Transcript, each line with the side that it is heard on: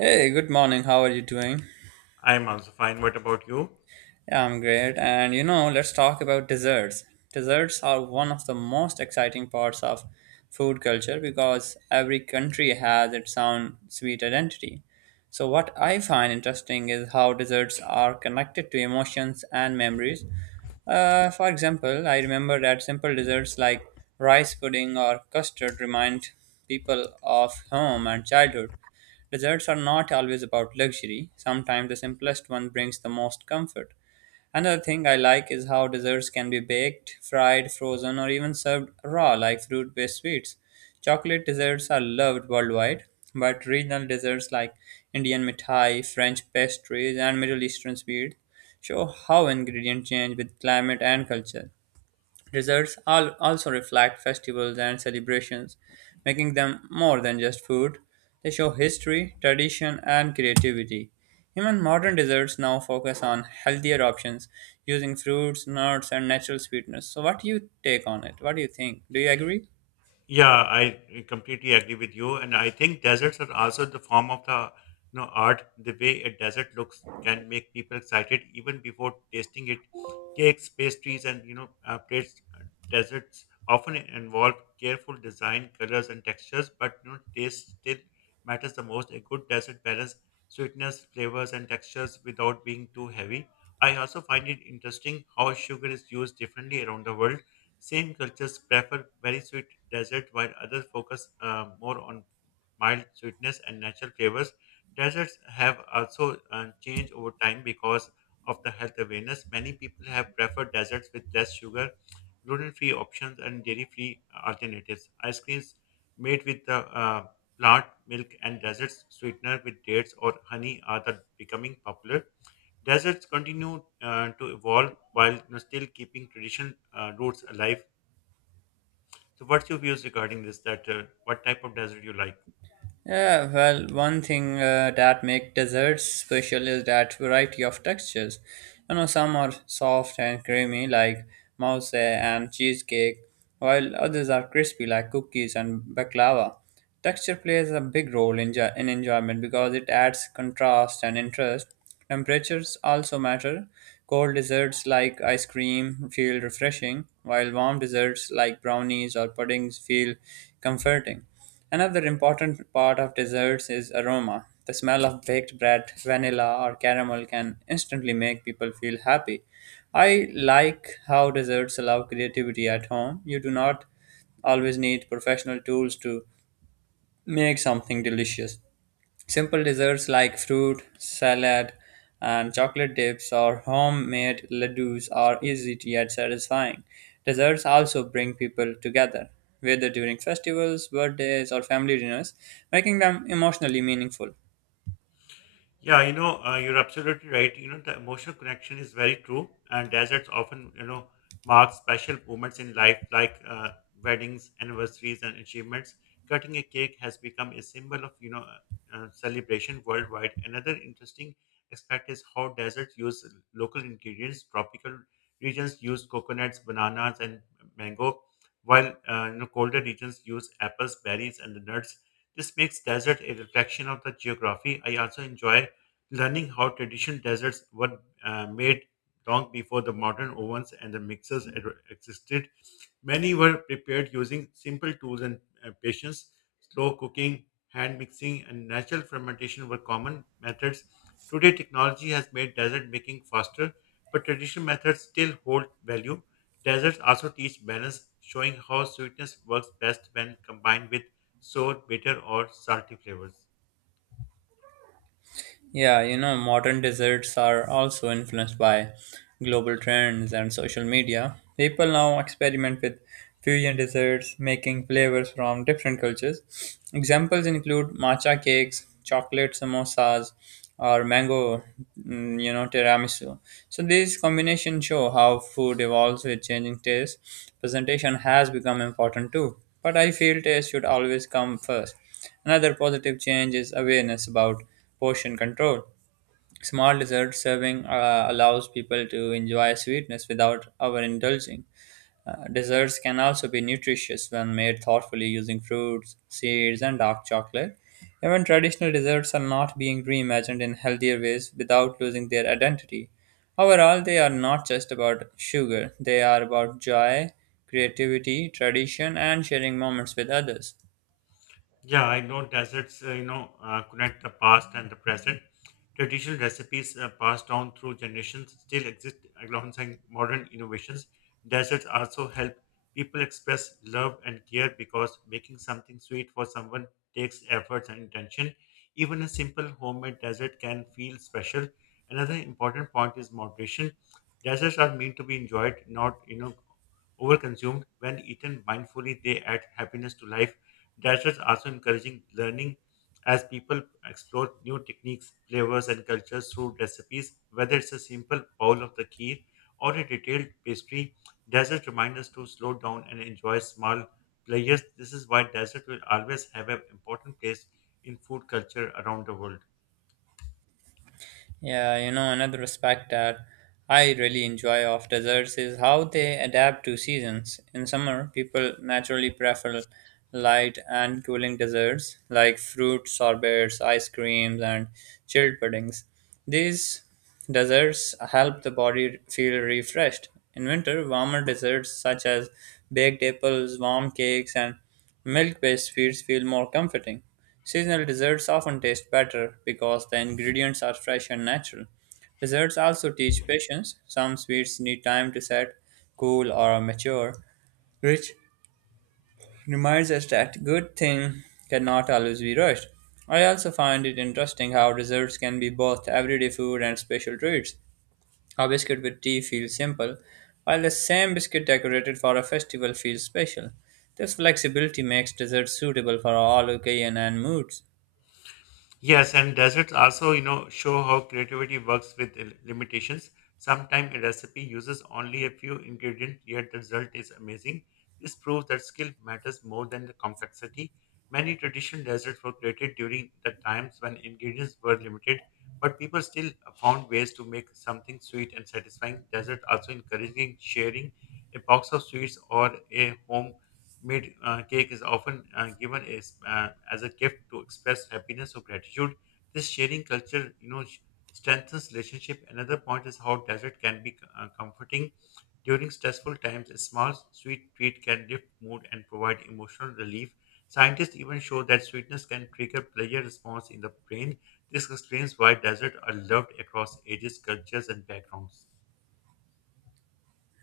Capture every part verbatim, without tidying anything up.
right: Hey, good morning. How are you doing?
left: I'm also fine. What about you?
right: Yeah, I'm great. And you know, let's talk about desserts. Desserts are one of the most exciting parts of food culture because every country has its own sweet identity. So, what I find interesting is how desserts are connected to emotions and memories. Uh, for example, I remember that simple desserts like rice pudding or custard remind people of home and childhood. Deserts are not always about luxury. Sometimes the simplest one brings the most comfort. Another thing I like is how desserts can be baked, fried, frozen, or even served raw like fruit based sweets. Chocolate desserts are loved worldwide, but regional desserts like Indian mithai, French pastries, and Middle Eastern sweets show how ingredients change with climate and culture. Desserts al- also reflect festivals and celebrations, making them more than just food. They show history, tradition, and creativity. Even modern desserts now focus on healthier options using fruits, nuts, and natural sweeteners. So, what do you take on it? What do you think? Do you agree?
left: Yeah, I completely agree with you, and I think deserts are also the form of the you know art. The way a desert looks can make people excited even before tasting it. Cakes, pastries, and you know uh, plates. Uh, Deserts often involve careful design, colors, and textures, but you know taste still matters the most. A good desert balances sweetness, flavors, and textures without being too heavy. I also find it interesting how sugar is used differently around the world. Some cultures prefer very sweet desserts while others focus uh, more on mild sweetness and natural flavors. Desserts have also uh, changed over time because of the health awareness. Many people have preferred desserts with less sugar, gluten-free options, and dairy-free alternatives. Ice creams made with the uh, plant milk and desserts sweetener with dates or honey are the becoming popular. Deserts continue uh, to evolve while still keeping tradition uh, roots alive. So, what's your views regarding this? That uh, what type of desert you like?
right: Yeah, well, one thing uh, that make desserts special is that variety of textures. You know, some are soft and creamy like mousse and cheesecake, while others are crispy like cookies and baklava. Texture plays a big role in, jo- in enjoyment because it adds contrast and interest. Temperatures also matter. Cold desserts like ice cream feel refreshing, while warm desserts like brownies or puddings feel comforting. Another important part of desserts is aroma. The smell of baked bread, vanilla, or caramel can instantly make people feel happy. I like how desserts allow creativity at home. You do not always need professional tools to make something delicious. Simple desserts like fruit, salad, and chocolate dips or homemade ladoos are easy to yet satisfying. Desserts also bring people together, whether during festivals, birthdays, or family dinners, making them emotionally meaningful.
left: Yeah, you know, uh, you're absolutely right. You know, the emotional connection is very true, and deserts often, you know, mark special moments in life, like uh, weddings, anniversaries, and achievements. Cutting a cake has become a symbol of, you know, uh, uh, celebration worldwide. Another interesting aspect is how deserts use local ingredients. Tropical regions use coconuts, bananas, and mango, while uh, you know, colder regions use apples, berries, and nuts. This makes desert a reflection of the geography. I also enjoy learning how traditional desserts were uh, made long before the modern ovens and the mixers ad- existed. Many were prepared using simple tools and uh, patience. Slow cooking, hand mixing, and natural fermentation were common methods. Today, technology has made dessert making faster, but traditional methods still hold value. Desserts also teach balance, showing how sweetness works best when combined with sour, bitter, or salty flavors.
right: Yeah, you know, modern desserts are also influenced by global trends and social media. People now experiment with fusion desserts, making flavors from different cultures. Examples include matcha cakes, chocolate samosas, or mango, mm, you know, tiramisu. So these combinations show how food evolves with changing tastes. Presentation has become important too, but I feel taste should always come first. Another positive change is awareness about portion control. Small dessert serving uh, allows people to enjoy sweetness without overindulging. Uh, desserts can also be nutritious when made thoughtfully using fruits, seeds, and dark chocolate. Even traditional desserts are not being reimagined in healthier ways without losing their identity. Overall, they are not just about sugar, they are about joy, creativity, tradition, and sharing moments with others.
left: Yeah, I know deserts, uh, you know, uh, connect the past and the present. Traditional recipes uh, passed down through generations still exist alongside modern innovations. Deserts also help people express love and care because making something sweet for someone takes efforts and intention. Even a simple homemade dessert can feel special. Another important point is moderation. Deserts are meant to be enjoyed, not, you know, overconsumed. When eaten mindfully, they add happiness to life. Dashers also encouraging learning as people explore new techniques, flavors, and cultures through recipes, whether it's a simple bowl of the kheer or a detailed pastry. Dessert remind us to slow down and enjoy small pleasures. This is why dessert will always have an important place in food culture around the world.
right: Yeah, you know, another aspect that I really enjoy of desserts is how they adapt to seasons. In summer, people naturally prefer light and cooling desserts like fruit sorbets, ice creams, and chilled puddings. These desserts help the body feel refreshed. In winter, warmer desserts such as baked apples, warm cakes, and milk-based sweets feel more comforting. Seasonal desserts often taste better because the ingredients are fresh and natural. Desserts also teach patience. Some sweets need time to set, cool, or mature, which reminds us that good things cannot always be rushed. I also find it interesting how desserts can be both everyday food and special treats. A biscuit with tea feels simple, while the same biscuit decorated for a festival feels special. This flexibility makes desserts suitable for all occasions and moods.
left: Yes, and deserts also, you know, show how creativity works with l- limitations. Sometimes a recipe uses only a few ingredients, yet the result is amazing. This proves that skill matters more than the complexity. Many traditional desserts were created during the times when ingredients were limited, but people still uh, found ways to make something sweet and satisfying. Desert also encouraging sharing a box of sweets or a home made uh, cake is often uh, given as, uh, as a gift to express happiness or gratitude. This sharing culture, you know, sh- strengthens relationship. Another point is how dessert can be uh, comforting during stressful times. A small sweet treat can lift mood and provide emotional relief. Scientists even show that sweetness can trigger pleasure response in the brain. This explains why desserts are loved across ages, cultures, and backgrounds.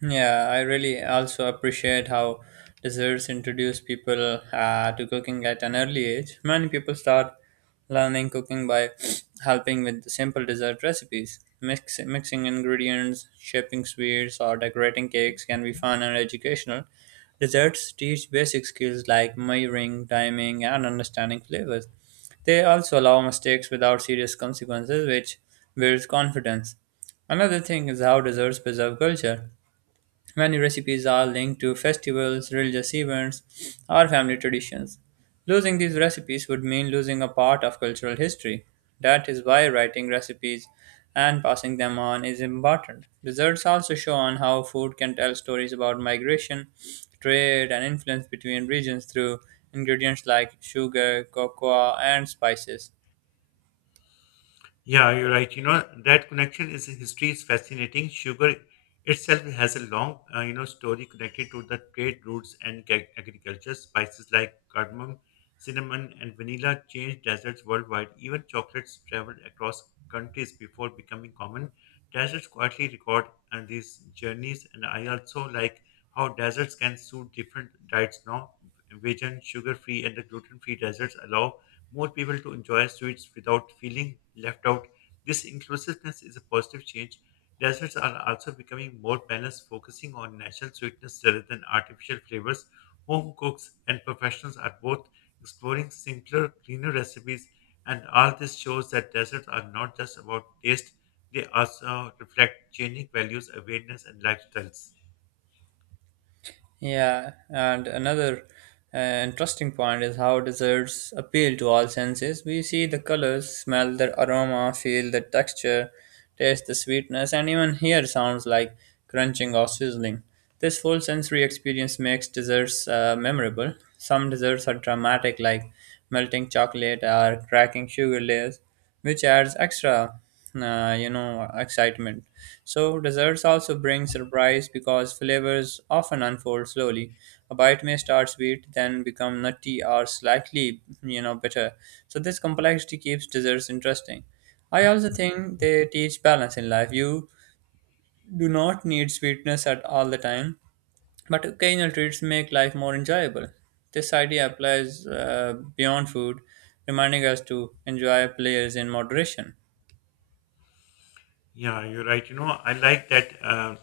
right: Yeah, I really also appreciate how desserts introduce people uh, to cooking at an early age. Many people start learning cooking by helping with simple dessert recipes. Mix, mixing ingredients, shaping sweets, or decorating cakes can be fun and educational. Desserts teach basic skills like measuring, timing, and understanding flavors. They also allow mistakes without serious consequences, which builds confidence. Another thing is how desserts preserve culture. Many recipes are linked to festivals, religious events, or family traditions. Losing these recipes would mean losing a part of cultural history. That is why writing recipes and passing them on is important. Results also show on how food can tell stories about migration, trade, and influence between regions through ingredients like sugar, cocoa, and spices.
left: Yeah, you're right. You know, that connection is history is fascinating. Sugar itself has a long, uh, you know, story connected to the trade routes and ag- agriculture. Spices like cardamom, cinnamon, and vanilla changed deserts worldwide. Even chocolates traveled across countries before becoming common. Deserts quietly record uh, these journeys, and I also like how deserts can suit different diets now. Vegan, sugar-free, and the gluten-free deserts allow more people to enjoy sweets without feeling left out. This inclusiveness is a positive change. Desserts are also becoming more balanced, focusing on natural sweetness rather than artificial flavors. Home cooks and professionals are both exploring simpler, cleaner recipes, and all this shows that desserts are not just about taste, they also reflect changing values, awareness, and lifestyles.
right: Yeah, and another uh, interesting point is how desserts appeal to all senses. We see the colors, smell the aroma, feel the texture, taste the sweetness, and even hear sounds like crunching or sizzling. This full sensory experience makes desserts uh, memorable. Some desserts are dramatic, like melting chocolate or cracking sugar layers, which adds extra uh, you know, excitement. So desserts also bring surprise because flavors often unfold slowly. A bite may start sweet, then become nutty or slightly, you know, bitter. So this complexity keeps desserts interesting. I also think they teach balance in life. You do not need sweetness at all the time, but occasional treats make life more enjoyable. This idea applies uh, beyond food, reminding us to enjoy pleasures in moderation.
left: Yeah, you're right. You know, I like that uh,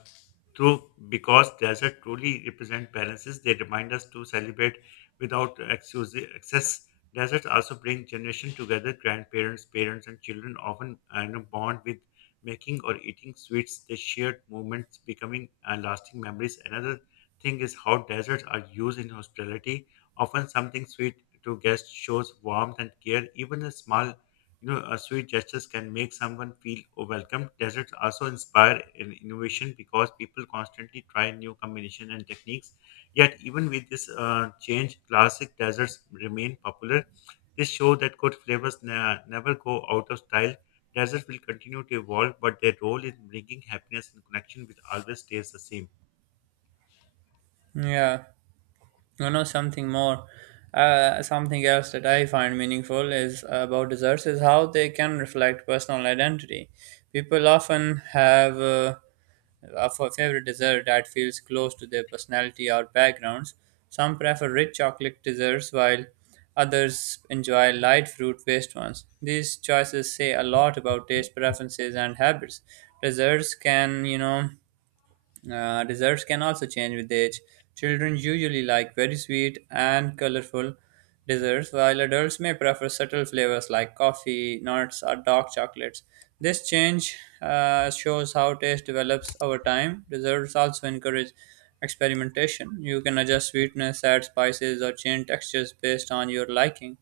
left: through because desert truly represent balances. They remind us to celebrate without excuse- excess. Deserts also bring generation together. Grandparents, parents, and children often uh, you know, bond with making or eating sweets. They shared moments becoming uh, lasting memories. Another thing is how deserts are used in hospitality. Often, something sweet to guests shows warmth and care. Even a small you know, uh, sweet gestures can make someone feel welcome. Deserts also inspire in innovation because people constantly try new combinations and techniques. Yet, even with this uh, change, classic desserts remain popular. This shows that good flavors ne- never go out of style. Desserts will continue to evolve, but their role in bringing happiness and connection will always stays the same.
right: Yeah, you know, something more, uh, something else that I find meaningful is about desserts is how they can reflect personal identity. People often have uh, a fa- favorite dessert that feels close to their personality or backgrounds. Some prefer rich chocolate desserts while others enjoy light fruit-based ones. These choices say a lot about taste preferences and habits. Desserts can, you know uh, Desserts can also change with age. Children usually like very sweet and colorful desserts, while adults may prefer subtle flavors like coffee, nuts, or dark chocolates. This change uh, shows how taste develops over time. Desserts also encourage experimentation. You can adjust sweetness, add spices, or change textures based on your liking.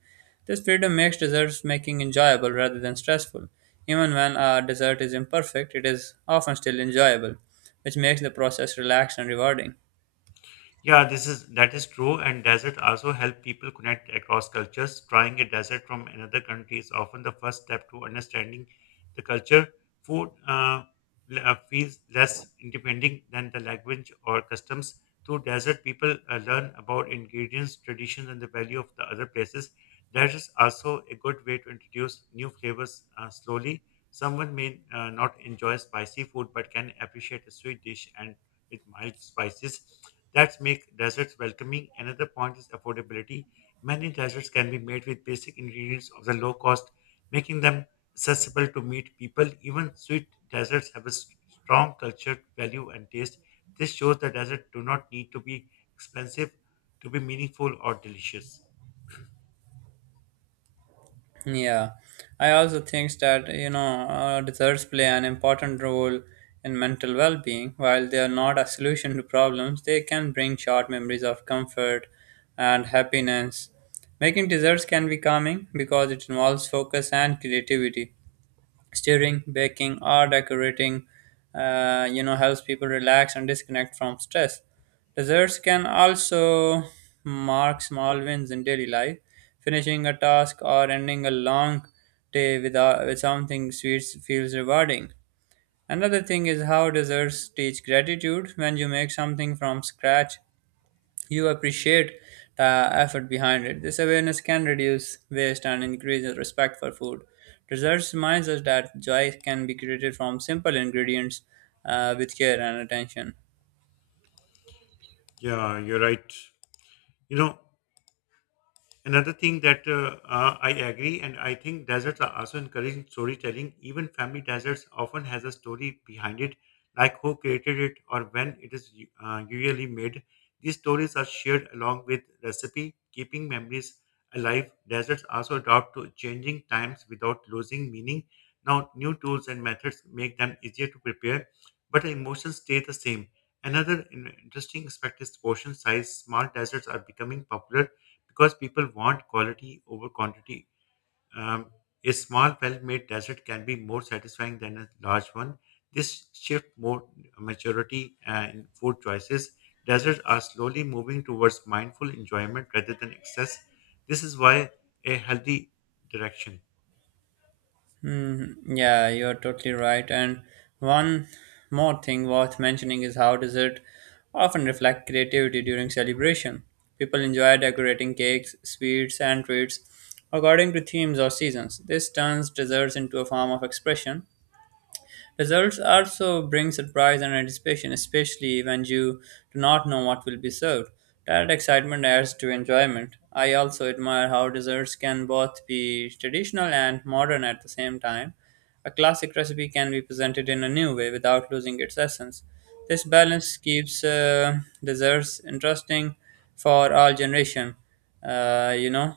right: This freedom makes desserts making enjoyable rather than stressful. Even when a dessert is imperfect, it is often still enjoyable, which makes the process relaxed and rewarding.
left: Yeah, this is that is true, and desert also help people connect across cultures. Trying a desert from another country is often the first step to understanding the culture. Food uh, l- uh, feels less independent than the language or customs. Through desert, people uh, learn about ingredients, traditions, and the value of the other places. That is also a good way to introduce new flavors uh, slowly. Someone may uh, not enjoy spicy food, but can appreciate a sweet dish and with mild spices. That's make desserts welcoming. Another point is affordability. Many desserts can be made with basic ingredients of the low cost, making them accessible to meet people. Even sweet desserts have a s- strong culture, value, and taste. This shows that desserts do not need to be expensive to be meaningful or delicious.
right: Yeah, I also think that you know uh, desserts play an important role in mental well-being. While they are not a solution to problems, they can bring short memories of comfort and happiness. Making desserts can be calming because it involves focus and creativity. Steering, baking, or decorating, uh, you know, helps people relax and disconnect from stress. Desserts can also mark small wins in daily life. Finishing a task or ending a long day without, with something sweet feels rewarding. Another thing is how desserts teach gratitude. When you make something from scratch, you appreciate the effort behind it. This awareness can reduce waste and increase respect for food. Desserts reminds us that joy can be created from simple ingredients uh, with care and attention.
left: Yeah, you're right. You know, another thing that uh, uh, I agree, and I think deserts are also encouraging storytelling. Even family deserts often has a story behind it, like who created it or when it is uh, usually made. These stories are shared along with recipe, keeping memories alive. Deserts also adapt to changing times without losing meaning. Now, new tools and methods make them easier to prepare, but emotions stay the same. Another in- interesting aspect is portion size. Small deserts are becoming popular because people want quality over quantity. Um, a small, well made dessert can be more satisfying than a large one. This shift more maturity uh, in food choices. Deserts are slowly moving towards mindful enjoyment rather than excess. This is why a healthy direction.
right: Hmm, yeah, you're totally right. And one more thing worth mentioning is how dessert often reflect creativity during celebration. People enjoy decorating cakes, sweets, and treats according to themes or seasons. This turns desserts into a form of expression. Results also bring surprise and anticipation, especially when you do not know what will be served. That excitement adds to enjoyment. I also admire how desserts can both be traditional and modern at the same time. A classic recipe can be presented in a new way without losing its essence. This balance keeps uh, desserts interesting for all generation. Uh, you know,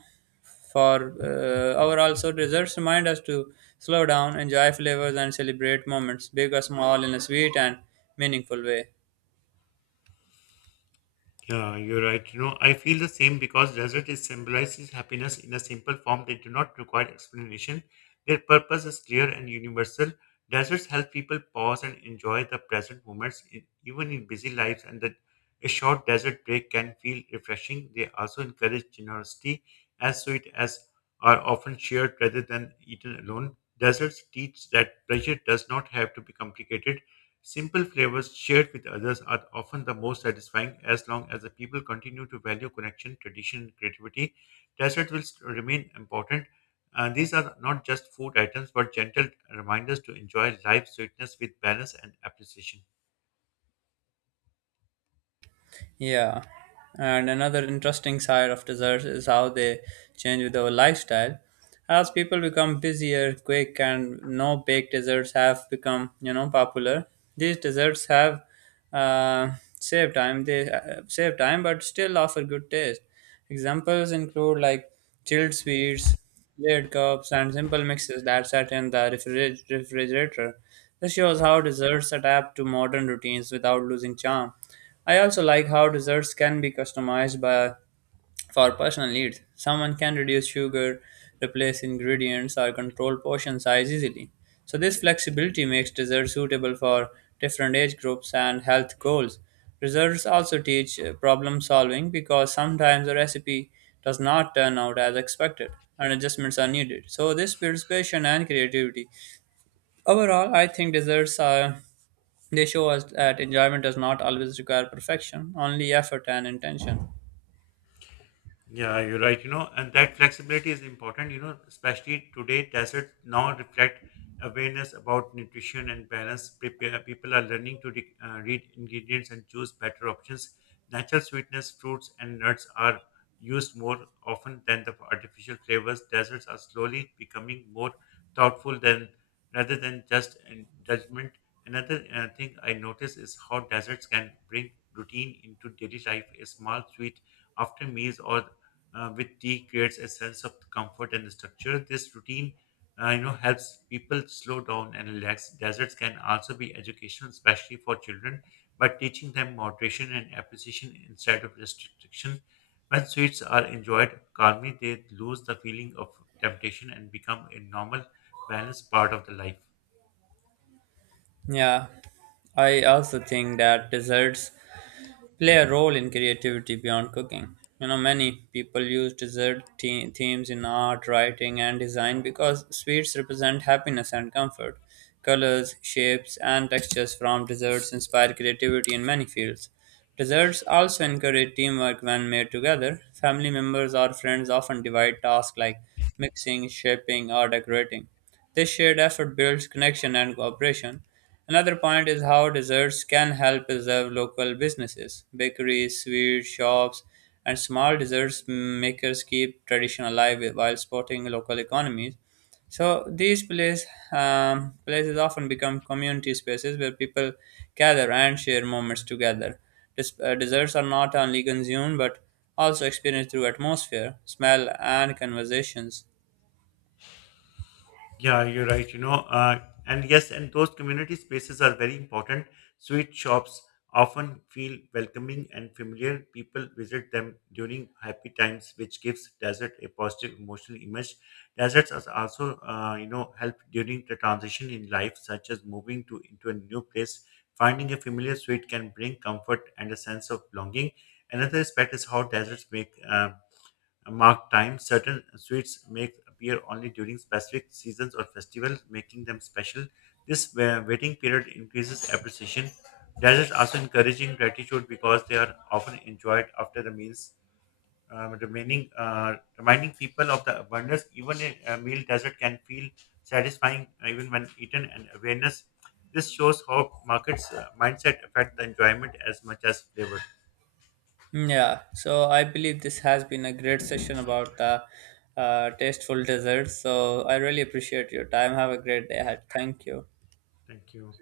right: for uh, Our also desserts remind us to slow down, enjoy flavors, and celebrate moments, big or small, in a sweet and meaningful way.
left: Yeah, you're right. You know, I feel the same because desert is symbolizes happiness in a simple form. They do not require explanation. Their purpose is clear and universal. Deserts help people pause and enjoy the present moments, in, even in busy lives. And that a short desert break can feel refreshing. They also encourage generosity, as sweet as are often shared rather than eaten alone. Deserts teach that pleasure does not have to be complicated. Simple flavors shared with others are often the most satisfying as long as the people continue to value connection, tradition, and creativity. Desserts will st- remain important. Uh, these are not just food items but gentle reminders to enjoy life's sweetness with balance and appreciation.
right: Yeah, and another interesting side of desserts is how they change with our lifestyle. As people become busier, quick and no bake desserts have become, you know, popular. These desserts have uh, saved time. They uh, save time, but still offer good taste. Examples include like chilled sweets, layered cups, and simple mixes that sat in the refriger- refrigerator. This shows how desserts adapt to modern routines without losing charm. I also like how desserts can be customized by for personal needs, someone can reduce sugar, replace ingredients, or control portion size easily. So, this flexibility makes desserts suitable for different age groups and health goals. Desserts also teach uh, problem solving because sometimes a recipe does not turn out as expected and adjustments are needed. So, this builds patience and creativity. Overall, I think desserts are they show us that enjoyment does not always require perfection, only effort and intention.
left: Yeah, you're right. You know, and that flexibility is important, you know, especially today, deserts now reflect awareness about nutrition and balance. Prepare, people are learning to re- uh, read ingredients and choose better options. Natural sweetness, fruits, and nuts are used more often than the artificial flavors. Desserts are slowly becoming more thoughtful than rather than just in judgment. Another uh, thing I notice is how deserts can bring routine into daily life. A small sweet after meals or uh, with tea creates a sense of comfort and structure. This routine, uh, you know, helps people slow down and relax. Deserts can also be educational, especially for children, by teaching them moderation and appreciation instead of restriction. When sweets are enjoyed calmly, they lose the feeling of temptation and become a normal, balanced part of the life.
right: Yeah, I also think that desserts play a role in creativity beyond cooking. You know, many people use dessert the- themes in art, writing, and design because sweets represent happiness and comfort. Colors, shapes, and textures from desserts inspire creativity in many fields. Desserts also encourage teamwork when made together. Family members or friends often divide tasks like mixing, shaping, or decorating. This shared effort builds connection and cooperation. Another point is how desserts can help preserve local businesses. Bakeries, sweet shops, and small desserts makers keep tradition alive while supporting local economies. So these place, um, places often become community spaces where people gather and share moments together. Des- uh, desserts are not only consumed but also experienced through atmosphere, smell, and conversations.
left: Yeah, you're right. You know, uh, and yes, and those community spaces are very important. Sweet shops often feel welcoming and familiar. People visit them during happy times, which gives desert a positive emotional image. Deserts are also, uh, you know, help during the transition in life, such as moving to into a new place. Finding a familiar suite can bring comfort and a sense of belonging. Another aspect is how deserts make uh, marked time. Certain sweets may appear only during specific seasons or festivals, making them special. This wa- waiting period increases appreciation. Desserts also encouraging gratitude because they are often enjoyed after the meals, um, remaining uh, reminding people of the abundance. Even a, a meal dessert can feel satisfying uh, even when eaten, and awareness. This shows how markets uh, mindset affect the enjoyment as much as flavor.
right: Yeah, so I believe this has been a great session about the uh, tasteful desserts. So I really appreciate your time. Have a great day ahead. Thank you.
left: Thank you.